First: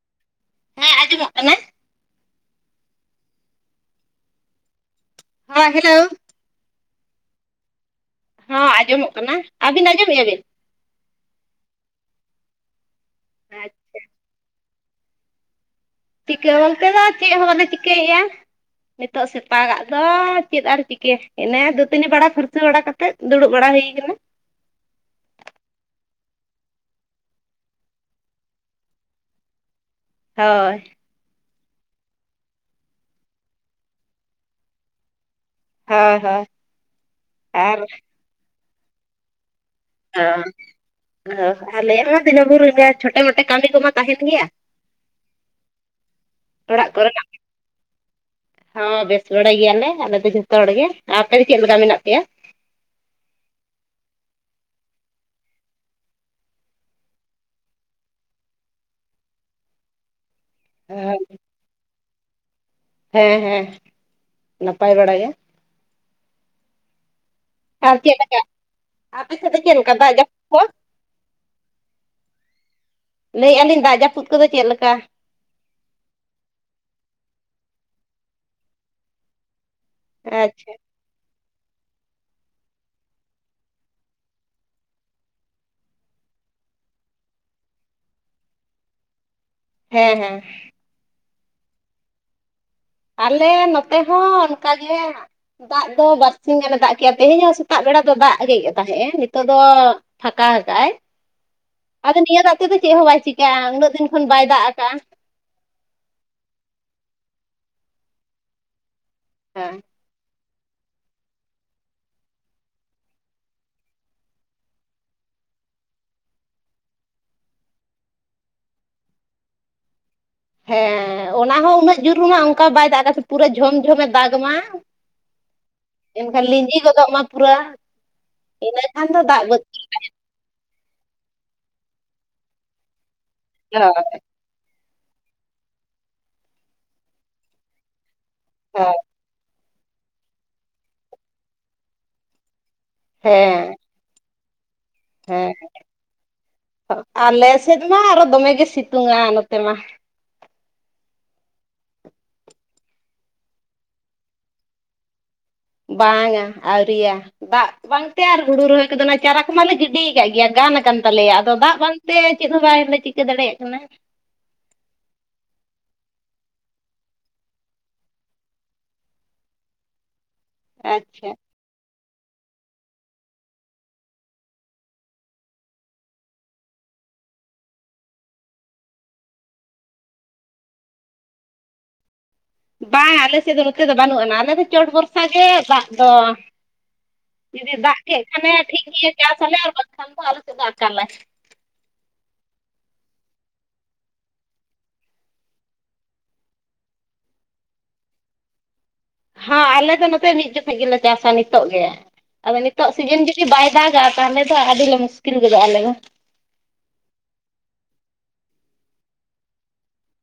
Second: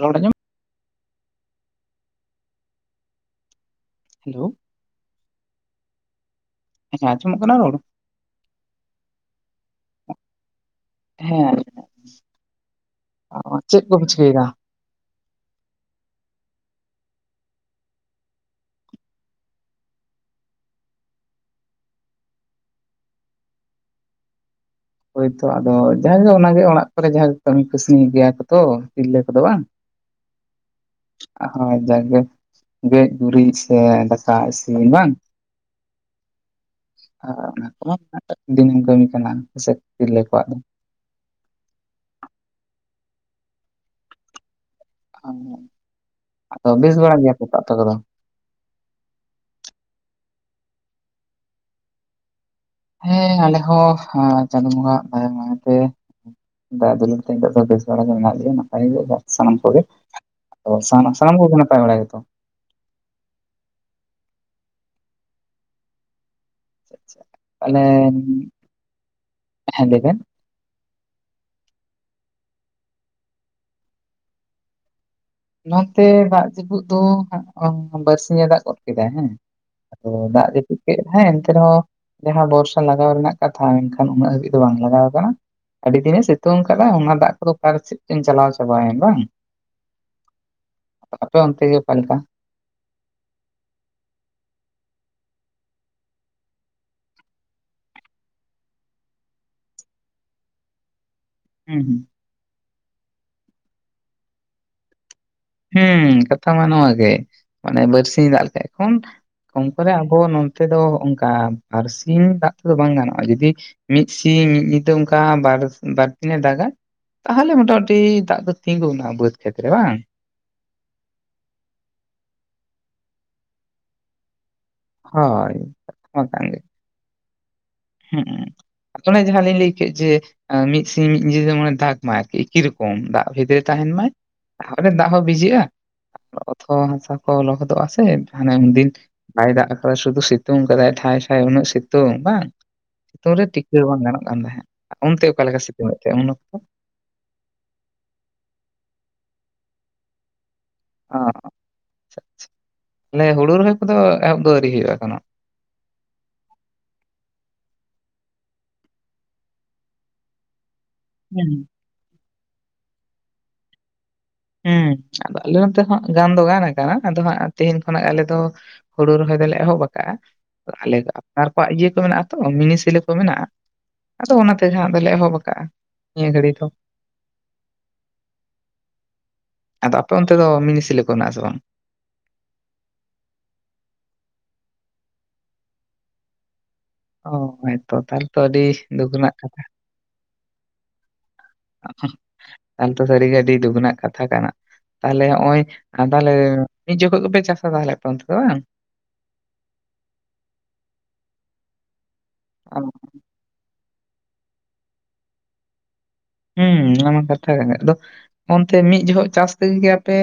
ᱨᱚᱲ ᱟᱸᱡᱚᱢ ᱦᱮᱸ ᱟᱸᱡᱚᱢᱚᱜ ᱠᱟᱱᱟ ᱦᱮᱞᱳ ᱦᱮᱸ ᱦᱮᱞᱳ ᱟᱪᱷᱟ ᱟᱸᱡᱚᱢᱚᱜ ᱠᱟᱱᱟ ᱨᱚᱲ ᱦᱚᱸ ᱟᱸᱡᱚᱢᱚᱜ ᱠᱟᱱᱟ ᱟᱹᱵᱤᱱ ᱟᱸᱡᱚᱢᱮᱜᱼᱟ ᱵᱤᱱ ᱦᱮᱸ [unintelligible] ᱪᱮᱫ ᱠᱚᱵᱤᱱ ᱪᱤᱠᱟᱹᱭᱮᱫᱟ ᱪᱤᱠᱟᱹ ᱠᱚᱫᱚ ᱪᱮᱫ ᱦᱚᱸ ᱵᱟᱞᱮ ᱪᱤᱠᱟᱹᱭᱮᱫᱼᱟ ᱱᱤᱛᱚᱜ ᱥᱮᱛᱟᱜᱟᱜ ᱫᱚ ᱪᱮᱫ ᱟᱨ ᱪᱤᱠᱟᱹ ᱮᱱᱮ ᱫᱟᱹᱛᱟᱹᱱᱤ ᱵᱟᱲᱟ ᱯᱷᱟᱹᱨᱪᱟᱹ ᱵᱟᱲᱟ ᱠᱟᱛᱮᱫ ᱫᱩᱲᱩᱵ ᱵᱟᱲᱟ ᱦᱩᱭ ᱠᱟᱱᱟ [inaudible] ᱦᱳᱭᱛᱳ ᱟᱫᱚ ᱡᱟᱦᱟᱸᱭ ᱚᱱᱟᱜᱮ ᱚᱲᱟᱜ ᱠᱚᱨᱮ ᱡᱟᱦᱟᱸ ᱠᱟᱹᱢᱤ ᱠᱟᱹᱥᱱᱤ ᱜᱮᱭᱟ ᱠᱚ ᱛᱚ ᱛᱤᱨᱞᱟᱹ ᱠᱚᱫᱚ ᱵᱟᱝ ᱦᱳᱭ ᱦᱳᱭ ᱡᱟᱠ ᱜᱮ ᱜᱮᱡ-ᱜᱩᱨᱤᱡ ᱥᱮ ᱫᱟᱠᱟ ᱤᱥᱤᱱ ᱵᱟᱝ ᱦᱳᱭ ᱦᱳᱭ ᱚᱱᱟ ᱟᱨ ᱠᱚᱢᱟ ᱫᱤᱱᱟᱹᱢ ᱠᱟᱹᱢᱤ ᱠᱟᱱᱟ ᱦᱮᱥᱮ ᱚ ᱚ ᱟᱞᱮᱢᱟ ᱫᱤᱱᱟᱹᱢ ᱜᱮ [unintelligible] ᱪᱷᱳᱴᱟ-ᱢᱚᱴᱟ ᱠᱟᱹᱢᱤ ᱠᱚᱢᱟ ᱛᱟᱦᱮᱱ ᱜᱮᱭᱟ [unintelligible] ᱚᱲᱟᱜ ᱵᱮᱥ ᱠᱚ ᱵᱟᱲᱟ ᱨᱮᱱᱟᱜ ᱜᱮᱭᱟ [unintelligible] ᱯᱮ ᱛᱚ ᱟᱯᱮ ᱠᱚᱫᱚ? ᱦᱚᱸ ᱵᱮᱥ ᱵᱟᱲᱟᱭ ᱜᱮᱭᱟᱞᱮ ᱟᱞᱮ ᱫᱚ ᱡᱚᱛᱚ ᱡᱚᱛᱚ ᱦᱚᱲ ᱜᱮ ᱟᱯᱮ ᱫᱚ ᱪᱮᱫ ᱞᱮᱠᱟ ᱢᱮᱱᱟᱜ ᱯᱮᱭᱟ ᱦᱮᱸ ᱟᱞᱮᱦᱚᱸ ᱪᱟᱸᱫᱳ ᱵᱚᱸᱜᱟ ᱟᱜ ᱫᱟᱭᱟ ᱢᱟᱭᱟᱛᱮ ᱫᱟᱭᱟ ᱫᱩᱞᱟ. ᱲ ᱛᱮ ᱱᱤᱛᱳᱜ ᱫᱚ ᱵᱮᱥ ᱵᱟᱲᱟ ᱜᱮ ᱢᱮᱱᱟᱜ ᱞᱮᱭᱟ [inaudible] ᱥᱟᱱᱟᱢ ᱠᱚ ᱜᱮ ᱛᱚ ᱥᱟᱱᱟᱢ ᱠᱚᱜᱮ ᱱᱟᱯᱟᱭ ᱵᱟᱲᱟ ᱜᱮᱛᱚ? ᱦᱮᱸ ᱦᱮᱸ ᱱᱟᱯᱟᱭ ᱵᱟᱲᱟ ᱜᱮ ᱟᱪᱪᱷᱟ ᱟᱪᱪᱷᱟ ᱟᱨ ᱪᱮᱫ ᱞᱮᱠᱟ ᱟᱯᱮ ᱥᱮᱫ ᱫᱚ ᱪᱮᱫ ᱦᱮᱸ ᱞᱮᱠᱟ ᱞᱟᱹᱭ ᱵᱮᱱ ᱫᱟᱜ ᱡᱟᱹᱯᱩᱫ ᱠᱚ? ᱞᱟᱹᱭᱮᱜᱼᱟ ᱞᱤᱧ ᱫᱟᱜ ᱡᱟᱹᱯᱩᱫ ᱠᱚᱫᱚ ᱪᱮᱫ ᱞᱮᱠᱟ? ᱱᱚᱛᱮ ᱫᱟᱜ ᱡᱟᱹᱯᱩᱫ ᱫᱚ ᱦᱟᱸᱜ ᱵᱟᱨᱥᱤᱧ ᱮ ᱫᱟᱜ ᱜᱚᱫ ᱠᱮᱫᱟᱭ ᱦᱮᱸ ᱟᱫᱚ ᱫᱟᱜ ᱟᱪᱪᱷᱟ ᱡᱟᱹᱯᱩᱫ ᱠᱮᱫ ᱦᱮᱸ ᱱᱚᱛᱮ ᱨᱮᱦᱚᱸ ᱢᱟᱦᱟᱸ ᱵᱚᱨᱥᱟ ᱞᱟᱜᱟᱣ ᱨᱮᱱᱟᱜ ᱠᱟᱛᱷᱟ ᱢᱮᱱᱠᱷᱟᱱ ᱩᱱᱟᱹᱜ ᱦᱟᱹᱵᱤᱡ ᱫᱚ ᱵᱟᱝ ᱞᱟᱜᱟᱣ ᱠᱟᱱᱟ ᱟᱹᱰᱤ ᱫᱤᱱᱮ ᱥᱤᱛᱩᱝ ᱟᱠᱟᱫ-ᱟ ᱚᱱᱟ ᱫᱟᱜ ᱠᱚᱫᱚ ᱚᱠᱟ ᱥᱮᱫ ᱪᱚᱝ ᱪᱟᱞᱟᱣ ᱪᱟᱵᱟᱭᱮᱱ ᱵᱟᱝ ᱦᱮᱸ ᱦᱮᱸ ᱟᱯᱮ ᱚᱱᱛᱮ ᱜᱮ ᱚᱠᱟ ᱞᱮᱠᱟ? ᱟᱞᱮ ᱱᱚᱛᱮ ᱦᱚᱸ ᱚᱱᱠᱟᱜᱮ ᱫᱟᱜ ᱫᱚ ᱵᱟᱨᱥᱤᱧ ᱜᱟᱱ ᱮ ᱫᱟᱜ ᱠᱮᱜᱼᱟ ᱛᱮᱦᱮᱧ ᱦᱚᱸ ᱥᱮᱛᱟᱜ ᱵᱮᱲᱟ ᱫᱚ ᱫᱟᱜ ᱤᱫᱤᱭᱮᱫ ᱜᱮ ᱛᱟᱦᱮᱸ-ᱮ ᱱᱤᱛᱚᱜ ᱫᱚ ᱯᱷᱟᱸᱠᱟ ᱫᱟᱜ ᱠᱟᱜ ᱟᱭ ᱦᱩᱸ ᱟᱫᱚ ᱱᱤᱭᱟᱹ ᱫᱟᱜ ᱛᱮᱫᱚ ᱪᱮᱫ ᱦᱚᱸ ᱵᱟᱭ ᱪᱤᱠᱟᱹᱜᱼᱟ ᱩᱱᱟᱹᱜ ᱫᱤᱱ ᱠᱷᱚᱱ ᱵᱟᱭ ᱫᱟᱜ ᱟᱠᱟᱜᱼᱟ ᱦᱮᱸ ᱠᱟᱛᱷᱟ ᱢᱟ ᱱᱚᱣᱟ ᱜᱮ ᱢᱟᱱᱮ ᱵᱟᱹᱨᱥᱤᱧ ᱫᱟᱜ ᱞᱮᱜ ᱠᱷᱚᱱ ᱠᱚᱢ ᱦᱮᱸ ᱠᱚᱨᱮ ᱟᱵᱚ ᱱᱚ [unintelligible] ᱛᱮᱫᱚ ᱚᱱᱠᱟ ᱵᱟᱨ ᱥᱤᱧ ᱫᱟᱜ ᱛᱮᱫᱚ ᱵᱟᱝ ᱜᱟᱱᱚᱜᱼᱟ ᱡᱩᱫᱤ ᱢᱤᱫ ᱥᱤᱧ ᱢᱤᱫ ᱧᱤᱫᱟᱹ ᱚᱱᱠᱟ ᱵᱟᱨ ᱵᱟᱨ ᱫᱤᱱ-ᱮ ᱫᱟᱜᱼᱟ ᱛᱟᱦᱞᱮ ᱢᱚᱴᱟᱢᱩᱴᱤ ᱫᱟᱜ ᱫᱚ ᱛᱤᱸᱜᱩᱱᱟ ᱵᱟᱹᱫᱽ ᱠᱷᱮᱛ ᱨᱮ ᱵᱟᱝ ᱦᱮᱸ ᱚᱱᱟ ᱦᱚᱸ ᱩᱱᱟᱹᱜ ᱡᱩᱨᱢᱟ ᱚᱱᱠᱟ ᱵᱟᱭ ᱫᱟᱜ ᱟᱠᱟᱫ ᱥᱮ ᱯᱩᱨᱟᱹ ᱡᱷᱚᱢ ᱡᱷᱚᱢᱮ ᱫᱟᱜᱽ ᱢᱟ ᱦᱳᱭ ᱮᱱᱠᱷᱟᱱ ᱞᱤᱸᱡᱤ ᱜᱚᱫᱚᱜ ᱢᱟ ᱯᱩᱨᱟᱹ ᱦᱩᱸᱜ ᱤᱱᱟᱹᱠᱷᱟᱱ ᱫᱚ ᱚᱱᱮ ᱫᱟᱜ ᱡᱟᱦᱟᱸ ᱞᱤᱧ ᱵᱟᱹᱫ ᱞᱟᱹᱭ ᱠᱮᱫ ᱡᱮ ᱢᱤᱫ ᱥᱤᱧ ᱢᱤᱫ ᱧᱤᱫᱟ. ᱡᱮᱢᱚᱱ-ᱮ ᱫᱟᱜ ᱢᱟ ᱟᱨᱠᱤ ᱮᱠᱤ ᱨᱚᱠᱚᱢ ᱫᱟᱜ ᱵᱷᱮᱫ ᱨᱮ ᱛᱟᱦᱮᱸᱱ ᱢᱟᱭ ᱨᱮ ᱫᱟᱜ ᱦᱚᱸ ᱵᱷᱤᱡᱟᱹᱜᱼᱟ ᱚᱛ ᱠᱚ ᱦᱟᱥᱟ ᱠᱚ ᱞᱚᱦᱚᱫᱚᱜᱼᱟ ᱥᱮ ᱦᱟᱱᱮ ᱩᱱᱫᱤᱱ ᱦᱮᱸ ᱵᱟᱭ ᱫᱟᱜ ᱟᱠᱟᱫᱟ ᱥᱩᱫᱷᱩ ᱥᱤᱛᱩᱝ ᱠᱟᱫᱟᱭ ᱴᱷᱟᱭ ᱴᱷᱟᱭ ᱩᱱᱟᱹᱜ ᱥᱤᱛᱩᱝ ᱵᱟᱝ ᱥᱤᱛᱩᱝ ᱨᱮ ᱦᱮᱸ ᱴᱤᱠᱟᱹᱣ ᱵᱟᱝ ᱜᱟᱱᱚᱜ ᱠᱟᱱ ᱛᱟᱦᱮᱸᱫ ᱚᱱᱛᱮ ᱚᱠᱟ ᱦᱮᱸ ᱞᱮᱠᱟ ᱥᱤᱛᱩᱝ ᱮᱫ ᱛᱟᱦᱮᱸᱫ ᱩᱱ ᱚᱠᱛᱚ ᱟᱞᱮ ᱥᱮᱫ ᱢᱟ ᱟᱨᱚ ᱫᱚᱢᱮ ᱜᱮ ᱥᱤᱛ ᱛᱩᱸᱣᱟ ᱱᱚᱛᱮ ᱢᱟ ᱚ ᱟᱪᱪᱷᱟ ᱟᱪᱪᱷᱟ ᱛᱟᱦᱞᱮ ᱦᱩᱲᱩ ᱨᱚᱦᱚᱭ ᱠᱚᱫᱚ ᱮᱦᱚᱵ ᱫᱚ ᱟᱹᱣᱨᱤ ᱦᱩᱭᱩᱜ-ᱟ ᱮᱠᱷᱚᱱᱚ? ᱵᱟᱝᱟ ᱟᱹᱣᱨᱤᱭᱟ ᱫᱟᱜ ᱵᱟᱝᱛᱮ ᱟᱨ ᱦᱩᱲᱩ ᱨᱚᱦᱚᱭ ᱠᱚᱫᱚ ᱚᱱᱟ ᱪᱟᱨᱟ ᱠᱚ ᱢᱟᱞᱮ ᱜᱤᱰᱤ ᱟᱠᱟᱫ ᱜᱮᱭᱟ ᱜᱟᱱ ᱟᱠᱟᱱ ᱛᱟᱞᱮᱭᱟ ᱟᱫᱚ ᱦᱩᱸ ᱫᱟᱜ ᱵᱟᱝᱛᱮ ᱪᱮᱫ ᱦᱚᱸ ᱵᱟᱭᱞᱮ ᱪᱤᱠᱟᱹ ᱫᱟᱲᱮᱭᱟᱜ ᱠᱟᱱᱟ ᱦᱮᱸ ᱦᱮᱸ ᱟᱫᱚ ᱟᱞᱮ ᱱᱚᱛᱮ ᱦᱚᱸ ᱜᱟᱱ ᱫᱚ ᱜᱟᱱ ᱟᱠᱟᱱᱟ ᱟᱫᱚ ᱦᱟᱸᱜ ᱛᱮᱦᱮᱧ ᱠᱷᱚᱱᱟᱜ ᱟᱞᱮ ᱫᱚ ᱦᱩᱲᱩ ᱨᱚᱦᱚᱭ ᱫᱚᱞᱮ ᱮᱦᱚᱵ ᱟᱠᱟᱫ ᱟᱞᱮ ᱫᱚ ᱟᱪᱪᱷᱟ ᱟᱯᱱᱟᱨ ᱠᱚᱣᱟᱜ ᱤᱭᱟᱹ ᱠᱚ ᱢᱮᱱᱟᱜᱼᱟ ᱛᱚ ᱢᱤᱱᱤ ᱥᱮᱞᱳ ᱠᱚ ᱢᱮᱱᱟᱜᱼᱟ ᱟᱫᱚ ᱚᱱᱟᱛᱮ ᱦᱟᱸᱜ ᱫᱚᱞᱮ ᱮᱦᱚᱵ ᱠᱟᱜᱼᱟ ᱱᱤᱭᱟᱹ ᱜᱷᱟᱹᱲᱤ ᱫᱚ ᱟᱫᱚ ᱟᱯᱮ ᱚᱱᱛᱮ ᱫᱚ ᱢᱤᱱᱤ ᱥᱮᱞᱳ ᱠᱚ ᱢᱮᱱᱟᱜ-ᱟ ᱥᱮ ᱵᱟᱝ? ᱵᱟᱝ ᱟᱞᱮ ᱥᱮᱫ ᱫᱚ ᱱᱚᱛᱮ ᱫᱚ ᱵᱟᱹᱱᱩᱜ ᱟᱱᱟ ᱟᱞᱮ ᱫᱚ ᱪᱚᱴ ᱵᱷᱚᱨᱥᱟ ᱜᱮ ᱫᱟᱜ ᱫᱚ ᱚ ᱡᱩᱫᱤ ᱦᱮᱸᱛᱚ ᱫᱟᱜ ᱠᱮᱫ ᱛᱟᱦᱚᱞᱮ ᱛᱚ ᱠᱷᱟᱱᱮ ᱟᱹᱰᱤ ᱴᱷᱤᱠ ᱫᱩᱠ ᱜᱮᱭᱟ ᱨᱮᱱᱟᱜ ᱪᱟᱥ ᱟᱞᱮ ᱠᱟᱛᱷᱟ ᱟᱨ ᱵᱟᱝᱠᱷᱟᱱ ᱫᱚ ᱟᱞᱮ ᱥᱮᱫ ᱫᱚ ᱟᱠᱟᱞᱟᱭ ᱦᱚᱸᱜ-ᱚ ᱛᱟᱦᱚᱞᱮ ᱛᱚ ᱥᱟᱹᱨᱤ ᱜᱮ ᱟᱹᱰᱤ ᱫᱩᱠ ᱨᱮᱱᱟᱜ ᱠᱟᱛᱷᱟ ᱠᱟᱱᱟ ᱛᱟᱦᱞᱮ ᱱᱚᱜᱼᱚᱭ ᱛᱟᱦᱞᱮ ᱢᱤᱫ ᱡᱚᱠᱷᱚᱡ ᱜᱮᱯᱮ ᱪᱟᱥᱟ ᱛᱟᱦᱞᱮ ᱟᱯᱮ ᱚᱱᱛᱮ ᱫᱚ ᱵᱟᱝ? ᱦᱚᱸ ᱟᱞᱮ ᱫᱚ ᱱᱚᱛᱮ ᱢᱤᱫ ᱡᱚᱠᱷᱚᱡ ᱜᱮᱞᱮ ᱪᱟᱥᱟ ᱱᱤᱛᱚᱜ ᱜᱮ ᱟᱫᱚ ᱱᱤᱛᱚᱜ ᱥᱤᱡᱤᱱ ᱡᱩᱫᱤ ᱵᱟᱭ ᱫᱟᱜᱟ ᱛᱟᱦᱞᱮ ᱫᱚ ᱟᱹᱰᱤ ᱞᱮ ᱢᱩᱥᱠᱤᱞ ᱜᱚᱫᱚᱜ ᱟᱞᱮ ᱫᱚ ᱦᱩᱸ ᱚᱱᱟ ᱢᱟ ᱠᱟᱛᱷᱟ ᱠᱟᱱᱟ ᱟᱫᱚ ᱚᱱᱛᱮ ᱢᱤᱫ ᱡᱚᱦᱚᱜ ᱪᱟᱥ ᱛᱮᱜᱮ ᱟᱯᱮ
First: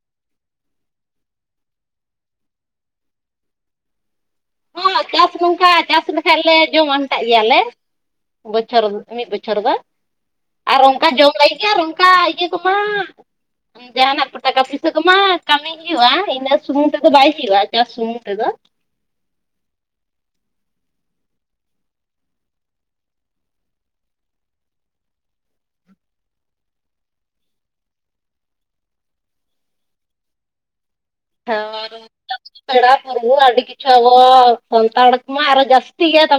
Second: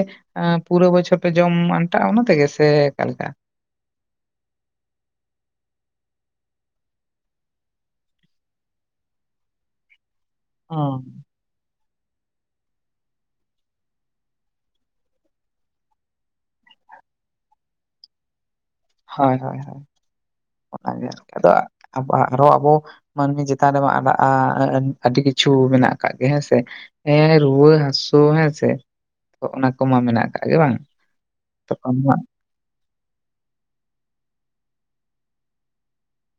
ᱯᱩᱨᱟᱹ ᱵᱚᱪᱷᱚᱨ ᱯᱮ ᱡᱚᱢ ᱟᱱᱴᱟᱜᱼᱟ ᱚᱱᱟ ᱛᱮᱜᱮ ᱥᱮ ᱚᱠᱟᱞᱮᱠᱟ? ᱦᱚᱸ ᱪᱟᱥ ᱱᱚᱝᱠᱟ ᱪᱟᱥ ᱞᱮᱠᱷᱟᱡ ᱞᱮ ᱡᱚᱢ ᱟᱱᱴᱟᱜ ᱜᱮᱭᱟᱞᱮ ᱵᱚᱪᱷᱚᱨ ᱢᱤᱫ ᱵᱚᱪᱷᱚᱨ ᱫᱚ ᱟᱨ ᱚᱱᱠᱟ ᱦᱩᱸ ᱡᱚᱢ ᱞᱟᱹᱜᱤᱫ ᱜᱮ ᱟᱨ ᱩᱱ ᱚᱠᱟ ᱤᱭᱟᱹ ᱠᱚᱢᱟ [unintelligible] ᱡᱟᱦᱟᱱᱟᱜ ᱠᱚ ᱴᱟᱠᱟ ᱯᱩᱭᱥᱟᱹ ᱠᱚᱢᱟ ᱠᱟᱹᱢᱤ ᱦᱩᱭᱩᱜᱼᱟ ᱤᱱᱟᱹᱜ ᱥᱩᱢᱩᱝ ᱛᱮᱫᱚ ᱵᱟᱭ ᱦᱩᱭᱩᱜᱼᱟ ᱪᱟᱥ ᱥᱩᱢᱩᱝ ᱛᱮᱫᱚ ᱦᱳᱭ ᱦᱳᱭ ᱦᱳᱭ ᱚᱱᱟᱜᱮ ᱟᱨᱠᱤ ᱟᱫᱚ ᱟᱵᱚ ᱟᱜ ᱨᱚᱲ ᱢᱟᱹᱱᱢᱤ ᱪᱮᱛᱟᱱ ᱨᱮᱢᱟ ᱟᱲᱟᱜᱼᱟ ᱟᱹᱰᱤ ᱠᱤᱪᱷᱩ ᱠᱤᱪᱷᱩ ᱢᱮᱱᱟᱜ ᱟᱠᱟᱜ ᱜᱮ ᱦᱮᱸ ᱥᱮ ᱮᱸ ᱨᱩᱣᱟᱹ ᱦᱟᱹᱥᱩ ᱦᱮᱸ ᱥᱮ ᱛᱚ ᱚᱱᱟ ᱠᱚᱢᱟ ᱢᱮᱱᱟᱜ ᱟᱠᱟᱟᱜ ᱜᱮ ᱵᱟᱝ ᱛᱚᱠᱷᱚᱱ ᱢᱟ [inaudible] ᱯᱮᱲᱟ ᱛᱚᱵᱩ ᱟᱹᱰᱤ ᱠᱤᱪᱩ ᱟᱵᱚ ᱥᱟᱱᱛᱟᱲ ᱠᱚ ᱢᱟ ᱟᱨᱦᱚ ᱡᱟᱹᱥᱛᱤ ᱜᱮᱭᱟ ᱛᱚ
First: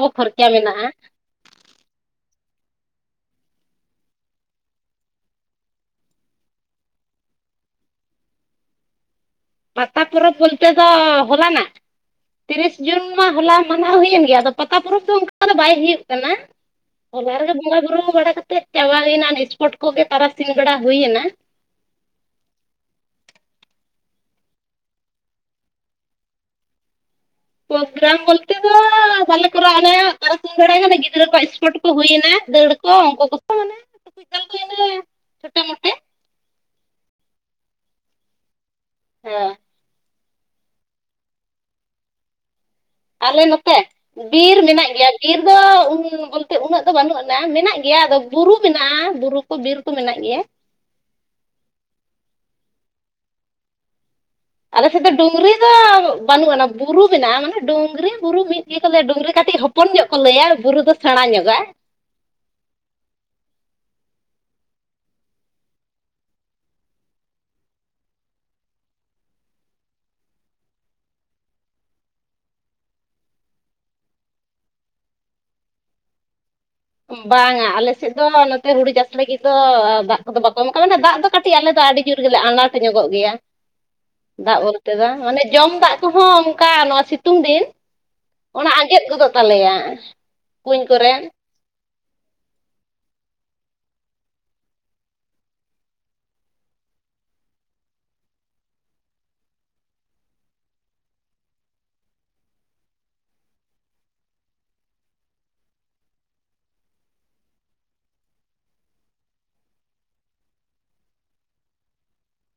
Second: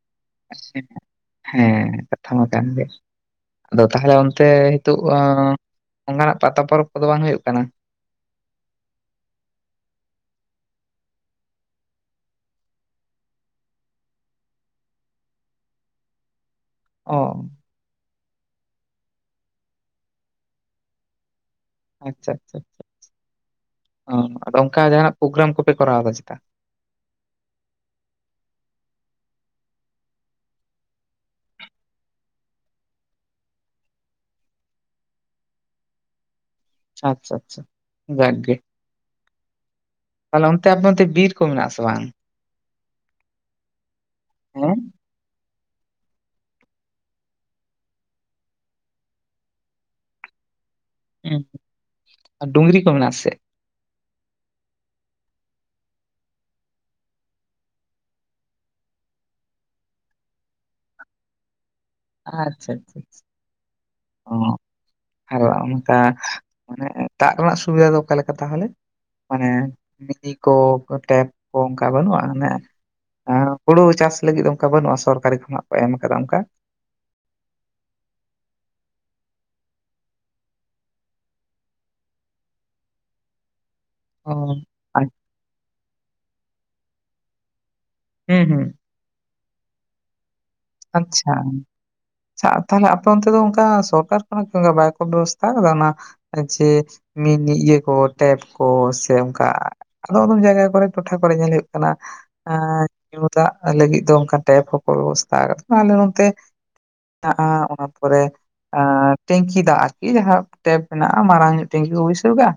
ᱦᱮᱸ ᱠᱟᱛᱷᱟ ᱢᱟ ᱠᱟᱱ ᱜᱮᱭᱟ ᱟᱫᱚ ᱛᱟᱦᱚᱞᱮ ᱚᱱᱛᱮ ᱱᱤᱛᱚᱜ ᱚᱱᱠᱟᱱᱟᱜ ᱯᱟᱛᱟ ᱯᱚᱨᱚᱵᱽ ᱠᱚᱫᱚ ᱵᱟᱝ ᱦᱩᱭᱩᱜ ᱠᱟᱱᱟ? [inaudible] ᱯᱟᱛᱟ ᱯᱚᱨᱚᱵᱽ ᱵᱚᱞᱛᱮ ᱫᱚ ᱦᱚᱞᱟᱱᱟᱜ ᱛᱤᱨᱤᱥ ᱡᱩᱱ ᱢᱟ ᱦᱚᱞᱟ ᱢᱟᱱᱟᱣ ᱦᱩᱭᱮᱱ ᱜᱮᱭᱟ ᱟᱫᱚ ᱯᱟᱛᱟ ᱯᱚᱨᱚᱵᱽ ᱫᱚ ᱚᱱᱠᱟ ᱫᱚ ᱵᱟᱭ ᱦᱩᱭᱩᱜ ᱠᱟᱱᱟ᱾ ᱚ ᱦᱚᱞᱟ ᱨᱮ ᱜᱮ ᱵᱚᱸᱜᱟ ᱵᱩᱨᱩ ᱵᱟᱲᱮ ᱠᱟᱛᱮᱜ ᱪᱟᱵᱟ ᱞᱮᱱᱟ ᱤᱥᱯᱳᱴ ᱠᱚᱜᱮ ᱛᱟᱨᱟᱥᱤᱧ ᱵᱮᱲᱟ ᱦᱩᱭᱱᱟ ᱟᱪᱪᱷᱟ ᱟᱪᱪᱷᱟ ᱟᱪᱷᱟᱷᱟ ᱚ ᱟᱫᱚ ᱚᱱᱠᱟ ᱦᱟᱸᱜ ᱯᱨᱳᱜᱨᱟᱢ ᱠᱚᱯᱮ ᱠᱚᱨᱟᱣᱫᱟ ᱪᱮᱛᱟ? ᱯᱚᱜᱨᱟᱢ ᱵᱚᱞᱛᱮ ᱫᱚ ᱵᱟᱞᱮ ᱠᱚᱨᱟᱣ ᱚᱱᱮ ᱛᱟᱨᱟᱥᱤᱧ ᱵᱮᱲᱟ ᱜᱤᱫᱽᱨᱟᱹ ᱠᱚᱣᱟᱜ ᱤᱥᱯᱚᱴ ᱠᱚ ᱦᱩᱭᱮᱱᱟ ᱫᱟᱹᱲ ᱠᱚ ᱩᱱᱠᱩ ᱠᱚᱠᱚ ᱢᱟᱱᱮ [inaudible] ᱪᱷᱩᱴᱮ ᱢᱚᱸᱴᱮ ᱟᱪᱪᱷᱟ ᱟᱪᱪᱷᱟ ᱟᱪᱪᱷᱟ ᱡᱟᱠᱜᱮ ᱦᱮᱸ ᱛᱟᱦᱞᱮ ᱚᱱᱛᱮ ᱟᱯᱮ ᱱᱛᱮ ᱵᱤᱨ ᱠᱚ ᱢᱮᱱᱟᱜ-ᱟ ᱥᱮ ᱵᱟᱝ? ᱟᱞᱮ ᱱᱚᱛᱮ ᱵᱤᱨ ᱦᱮᱸ ᱢᱮᱱᱟᱜ ᱜᱮᱭᱟ ᱵᱤᱨ [inaudible] ᱛᱮ ᱩᱱᱟᱹᱜ ᱫᱚ ᱵᱟᱹᱱᱩᱜ ᱟᱱᱟ ᱢᱮᱱᱟᱜ ᱜᱮᱭᱟ ᱟᱫᱚ ᱵᱩᱨᱩ ᱢᱮᱱᱟᱜᱼᱟ ᱵᱩᱨᱩ ᱠᱚ ᱵᱤᱨ ᱠᱚ ᱢᱮᱱᱟᱜ ᱜᱮᱭᱟ᱾ ᱦᱚᱸ ᱟ ᱰᱩᱝᱨᱤ ᱠᱚ ᱢᱮᱱᱟᱜ ᱟᱥᱮ? ᱟᱞᱮ ᱥᱮᱫ ᱫᱚ ᱰᱩᱝᱨᱤ ᱫᱚ ᱵᱟᱹᱱᱩᱜ ᱟ ᱵᱩᱨᱩ ᱢᱮᱱᱟᱜᱼᱟ ᱢᱟᱱᱮ ᱰᱩᱝᱨᱤ ᱵᱩᱨᱩ ᱢᱤᱫ ᱜᱮᱠᱚ ᱞᱮᱭᱟ ᱰᱩᱝᱨᱤ ᱠᱟᱹᱴᱤᱡ ᱦᱚᱯᱼᱼ ᱦᱚᱯᱚᱱ ᱧᱚᱜ ᱠᱚ ᱞᱟᱹᱭᱟ ᱵᱩᱨᱩ ᱫᱚ ᱥᱮᱬᱟ ᱧᱚᱜᱼᱟ᱾ ᱟᱪᱪᱷᱟ ᱪᱷᱟ ᱪᱷᱟ ᱚ ᱟᱨ ᱚᱱᱠᱟ ᱢᱟᱱᱮ ᱫᱟᱜ ᱨᱮᱱᱟᱜ ᱥᱩᱵᱤᱫᱷᱟ ᱫᱚ ᱚᱠᱟᱞᱮᱠᱟ ᱛᱟᱦᱚᱞᱮ, ᱢᱟᱱᱮ ᱢᱤᱞᱤ ᱠᱚ ᱴᱮᱯ ᱠᱚ ᱚᱱᱠᱟ ᱵᱟᱹᱱᱩᱜᱼᱟ ᱟᱱᱮ ᱦᱩᱲᱩ ᱪᱟᱥ ᱞᱟᱹᱜᱤᱫ ᱚᱱᱠᱟ ᱵᱟᱹᱱᱩᱜᱼᱟ ᱥᱚᱨᱠᱟᱨᱤ ᱠᱷᱚᱱᱟᱜ ᱠᱚ ᱮᱢ ᱠᱟᱫᱟ ᱚᱱᱠᱟ, ᱵᱟᱝᱟ ᱟᱞᱮ ᱥᱮᱫ ᱫᱚ ᱱᱚᱛᱮ ᱦᱩᱲᱩ ᱪᱟᱥ ᱞᱟᱹᱜᱤᱫ ᱫᱚ ᱫᱟᱜ ᱠᱚᱫᱚ ᱵᱟᱠᱚ ᱮᱢ ᱠᱟᱜᱼᱟ ᱢᱟᱱᱮ ᱫᱟᱜ ᱫᱚ ᱠᱟᱹᱴᱤᱡ ᱟᱞᱮ ᱫᱚ ᱟᱹᱰᱤ ᱡᱳᱨ ᱜᱮᱞᱮ ᱟᱱᱟᱴ ᱧᱚᱜᱚᱜ ᱜᱮᱭᱟ, ᱚ ᱫᱟᱜ ᱵᱚᱞᱛᱮ ᱫᱚ ᱢᱟᱱᱮ ᱡᱚᱢ ᱫᱟᱜ ᱠᱚᱦᱚᱸ ᱚᱱᱠᱟ ᱱᱚᱣᱟ ᱥᱤᱛᱩᱝ ᱫᱤᱱ ᱦᱩᱸ ᱦᱩᱸ ᱚᱱᱟ ᱟᱸᱡᱮᱫ ᱜᱚᱫᱚᱜ ᱛᱟᱞᱮᱭᱟ᱾ ᱠᱩᱧ ᱠᱚᱨᱮ ᱟᱪᱪᱷᱟ ᱟ ᱛᱟᱦᱚᱞᱮ ᱟᱯᱮ ᱚᱱᱛᱮ ᱫᱚ ᱚᱱᱠᱟ ᱥᱚᱨᱠᱟᱨ ᱠᱷᱚᱱᱟᱜ ᱚᱱ ᱵᱟᱭᱠᱚ ᱵᱮᱵᱚᱥᱛᱷᱟ ᱟᱠᱟᱫᱟ ᱚᱱᱟ ᱡᱮ ᱤᱭᱟᱹ ᱠᱚ ᱴᱮᱯ ᱠᱚ ᱥᱮ ᱚᱱᱠᱟ ᱟᱫ ᱟᱫᱚᱢ ᱡᱟᱭᱜᱟ ᱠᱚᱨᱮ ᱴᱚᱴᱷᱟ ᱠᱚᱨᱮ ᱧᱮᱞ ᱦᱩᱭᱩᱜ ᱠᱟᱱᱟ ᱮᱻ ᱧᱩ ᱫᱟᱜ ᱞᱟᱹᱜᱤᱫ ᱫᱚ ᱚᱱ ᱴᱮᱯ ᱦᱚᱸᱠᱚ ᱵᱮᱵᱚᱥᱛᱷᱟ ᱠᱟᱫᱟ ᱟᱞᱮ ᱱᱚᱱᱛᱮ ᱢᱮᱱᱟᱜᱼᱟ ᱚᱱᱟ ᱯᱚᱨᱮ ᱴᱮᱝᱠᱤ ᱫᱟᱜ ᱟᱨᱠᱤ ᱡᱟᱦᱟᱸ ᱴᱮᱯ ᱢᱮᱱᱟᱜᱼᱟ ᱢᱟᱨᱟᱝ ᱧᱚᱜ ᱴᱮᱝᱠᱤ ᱠᱚ ᱵᱟᱹᱭᱥᱟᱹᱣ ᱫᱟ